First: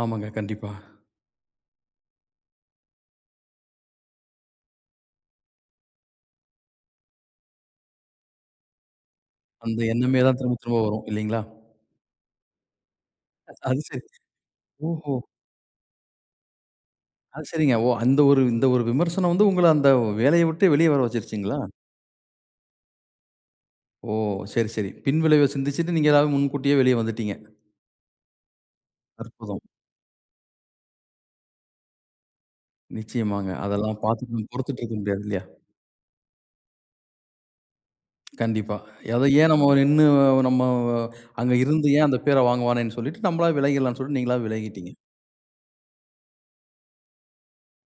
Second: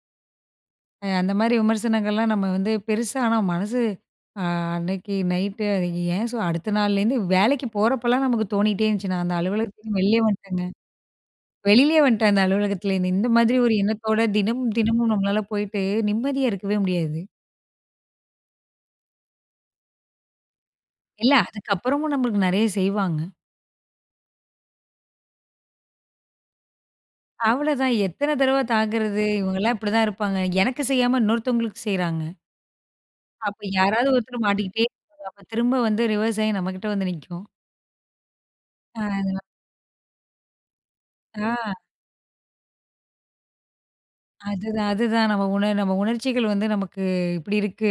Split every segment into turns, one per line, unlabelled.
ஆமாங்க, கண்டிப்பா.
அ அந்த மாரி விமர்சனங்கள்லாம் நம்ம வந்து, பெருசா ஆனா மனசு ஆ அன்னைக்கு நைட்டு, ஏன் சொ அடுத்த நாள்லேருந்து வேலைக்கு போறப்பலாம் நமக்கு தோணிட்டே இருந்துச்சு. நான் அந்த
அந்த
அலுவலகத்திலிருந்து வெளிலயே
எண்ணமே தான் திரும்ப
வன்ட்டேங்க!
திரும்ப வரும். இல்லீங்களா?
வெளிலேயே வன்ட்டேன் அந்த அலுவலகத்துல இருந்து! இந்த மாதிரி ஒரு
அது சரி
எண்ணத்தோட தினமும் தினமும்
ஓஹோ!
நம்மளால போயிட்டு நிம்மதியா இருக்கவே முடியாது.
அது சரிங்க. ஓ அந்த ஒரு இந்த ஒரு விமர்சனம் வந்து உங்கள அந்த வேலைய விட்டே வெளியே வர
இல்ல,
வச்சுருச்சுங்களா?
அதுக்கப்புறமும் நம்பளுக்கு நெறைய செய்வாங்க.
ஓ! சரி சரி. பின்விளைவ சிந்திச்சுட்டு நீங்க அதாவது முன்கூட்டியே வெளியே வந்துட்டீங்க.
அவ்வளதான், எத்தன தடவ தாங்கறது?
அற்புதம்!
இவுங்கலாம் இப்டிதான் இருப்பாங்க. எனக்கு செய்யாம இன்னொருத்தவங்களுக்கு செய்றாங்க
நிச்சயமாங்க.
அப்பிடி
அதெல்லாம்
யாராவது
பார்த்துட்டு
ஒருத்தர்
நீங்க பொறுத்துட்டு
மாட்டிக்கிட்டே
இருக்க முடியாது
இருப்பாங்க.
இல்லையா?
திரும்ப வந்து ரிவர்ஸ் ஆயி நம்ம கிட்ட வந்து நிக்கும்.
கண்டிப்பா.
ஆ,
அத
அதலாம்.
ஏன் நம்ம வ நின்னு நம்ம அங்க
ஆ.
இருந்து ஏன் அந்த பேர வாங்குவானேன்னு சொல்லிட்டு, நம்மளாவே விலகிரலாம்ன்னு சொல்லிட்டு நீங்களாவே
அதுதான்,
விலகிட்டீங்க!
அதுதான். "நம்ம உணர் நம்ம உணர்ச்சிகள் வந்து நமக்கு இப்டி இருக்கு.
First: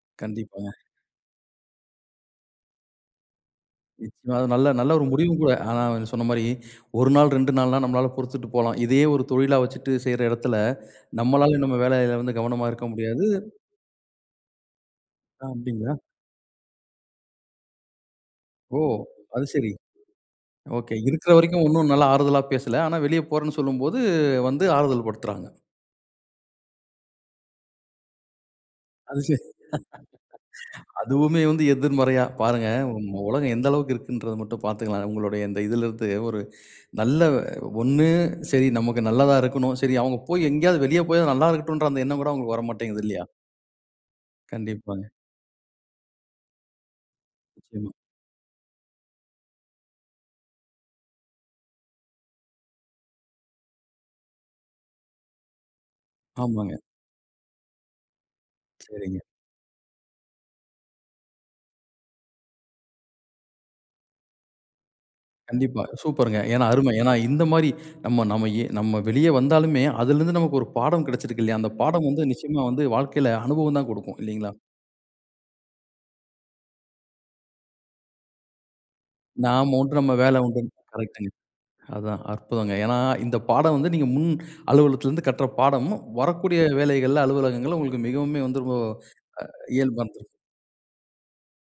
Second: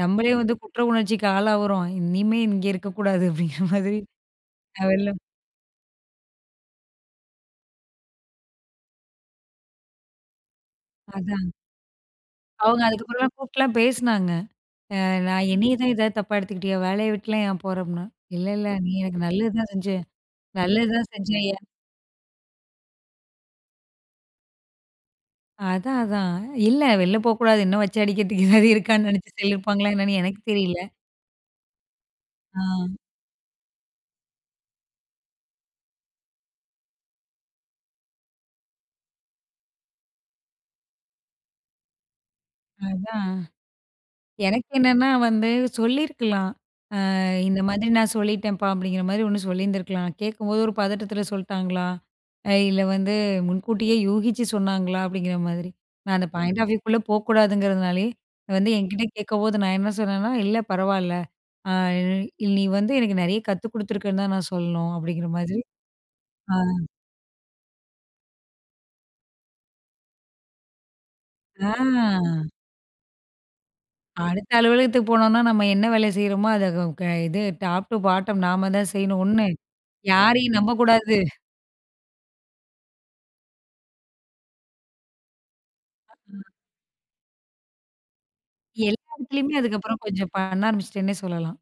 நம்பளே வந்து
கண்டிப்பாங்க.
குற்ற உணர்ச்சிக்கு ஆளாவுறோம். இனிமே இங்க இருக்கக்கூடாது" அப்டிங்கிற மாதிரி
நிச்சயமா. அது நல்ல
நான்
நல்ல ஒரு
வெள்ல
முடிவும் கூட. ஆனா வ நீங்க சொன்ன மாரி. 1 நாள், 2 நாள்லாம் நம்மளால பொறுத்துட்டு போலாம். இதே ஒரு தொழிலா வச்சிட்டு செய்யற எடத்துல
அதான்.
நம்மளால நம்ம வேலையில வந்து கவனமா
அவுங்க
இருக்க முடியாது
அதுக்கப்புறம்லாம் கூப்ட்டுலாம் பேசுனாங்க. ஆ
அ
"நான் என்னைய தான்
அப்டிங்களா?
ஏதாவது தப்பா எடுத்துக்கிட்டியோ! வேலைய விட்டுலாம் ஏன் போற?" அப்டின்னு, "இல்ல! இல்ல!
ஓ!
நீ எனக்கு
அது சரி.
நல்லதுதான் செஞ்ச.
ஓகே.
நல்லதுதான்
இருக்கிற
செஞ்சய"
வரைக்கும் உன்னும் நல்லா ஆறுதலா பேசல! ஆனா, வெளிய போறேன்னு சொல்லும்போது வந்து ஆறுதல் படுத்துறாங்க.
அதான், அதான். இல்ல வெளில போக்கூடாது. இன்னும் வச்சு அடிக்கிறதுக்கு எதாவது இருக்கானு
அது
நெனச்சு
சரி.
சொல்லிருப்பாங்களா, என்னான்னு எனக்கு தெரியல!
அதுவுமே வந்து எதிர்மறையா
ஆ.
பாருங்க! உம் உ உலகம் எந்த அளவுக்கு இருக்குன்றத மட்டும் பாத்துக்கலாம். உங்களுடைய இந்த இதுல இருந்து ஒரு, நல்ல ஒண்ணு சரி நமக்கு நல்லதா இருக்கணும் சரி அவுங்க போய் எங்கேயாவது, வெளிய போயாவது நல்லா இருக்கட்டுன்ற அந்த எண்ணம் கூட அவுங்களுக்கு வரமாட்டேங்குது இல்லையா?
அதான். எனக்கு
கண்டிப்பாங்க.
என்னன்னா வந்து சொல்லியிருக்கலாம். அ "இந்த மாதிரி
நிச்சயமா.
நான் சொல்லிட்டேன்ப்பா!" அப்டிங்கிற மாதிரி ஒண்ணு சொல்லிருந்துருக்கலாம். நான் கேக்கும்போது ஒரு பதட்டத்துல சொல்ட்டாங்களா? அ இல்ல வந்து, முன்கூட்டியே யூகிச்சு சொன்னாங்ளா? அப்டிங்கிற மாதிரி. நான் அந்த பாயிண்ட் ஆஃப்
ஆமாங்க.
வியூ வுக்குள்ள போகக்கூடாதுங்கிறதுனாலயே, வந்து என்கிட்ட
சரிங்க.
கேக்கும்போது நான் என்ன சொன்னேன்னா, "இல்ல பரவால்ல. அ ழ் இல் நீ வந்து எனக்கு நெறைய கத்து குடுத்துருக்கன்னு தான் நான் சொல்ணும்" அப்டிங்கிற மாதிரி
கண்டிப்பா. சூப்பருங்க!
ஆ.
ஏனா, அருமை! ஏனா இந்த மாரி நம்ம நம்ம ஏ நம்ம வெளிய வந்தாலுமே, அதிலருந்து நமக்கு ஒரு பாடம் கிடச்சிருக்கு இல்லையா?
ஆ.
அந்த பாடம் வந்து, நிச்சயமா வந்து வாழ்க்கையில அனுபவம் தான் குடுக்கும்.
அடுத்த
இல்லீங்களா?
அலுவலகத்துக்கு போனோன்னா நம்ம என்ன வேலை செய்றோமோ, அத கவ் கய் இது, டாப் டூ பாட்டம் நாம தான் செய்யணும் ஒண்ணு.
நாம உண்டு, நம்ம வேலை
யாரையும்
உண்டுன்னு!
நம்பக்கூடாது.
கரெக்ட்டுங்க அதான், அற்புதங்க. ஏனா, இந்த பாடம் வந்து நீங்க முன் அலுவலகத்லருந்து கட்ற பாடமும்,
அ.
வரக்கூடிய வேலைகள்ல, அலுவலகங்கள்ல உங்களுக்கு மிகவுமே வந்து ரொம்ப
எல்லா இடத்துலயுமே
அ இயல்பா
அதுக்கப்புறம்
இருந்திருக்கும்.
கொஞ்சம் பண்ண ஆரம்பிச்சிட்டேன்னே சொல்லலாம்.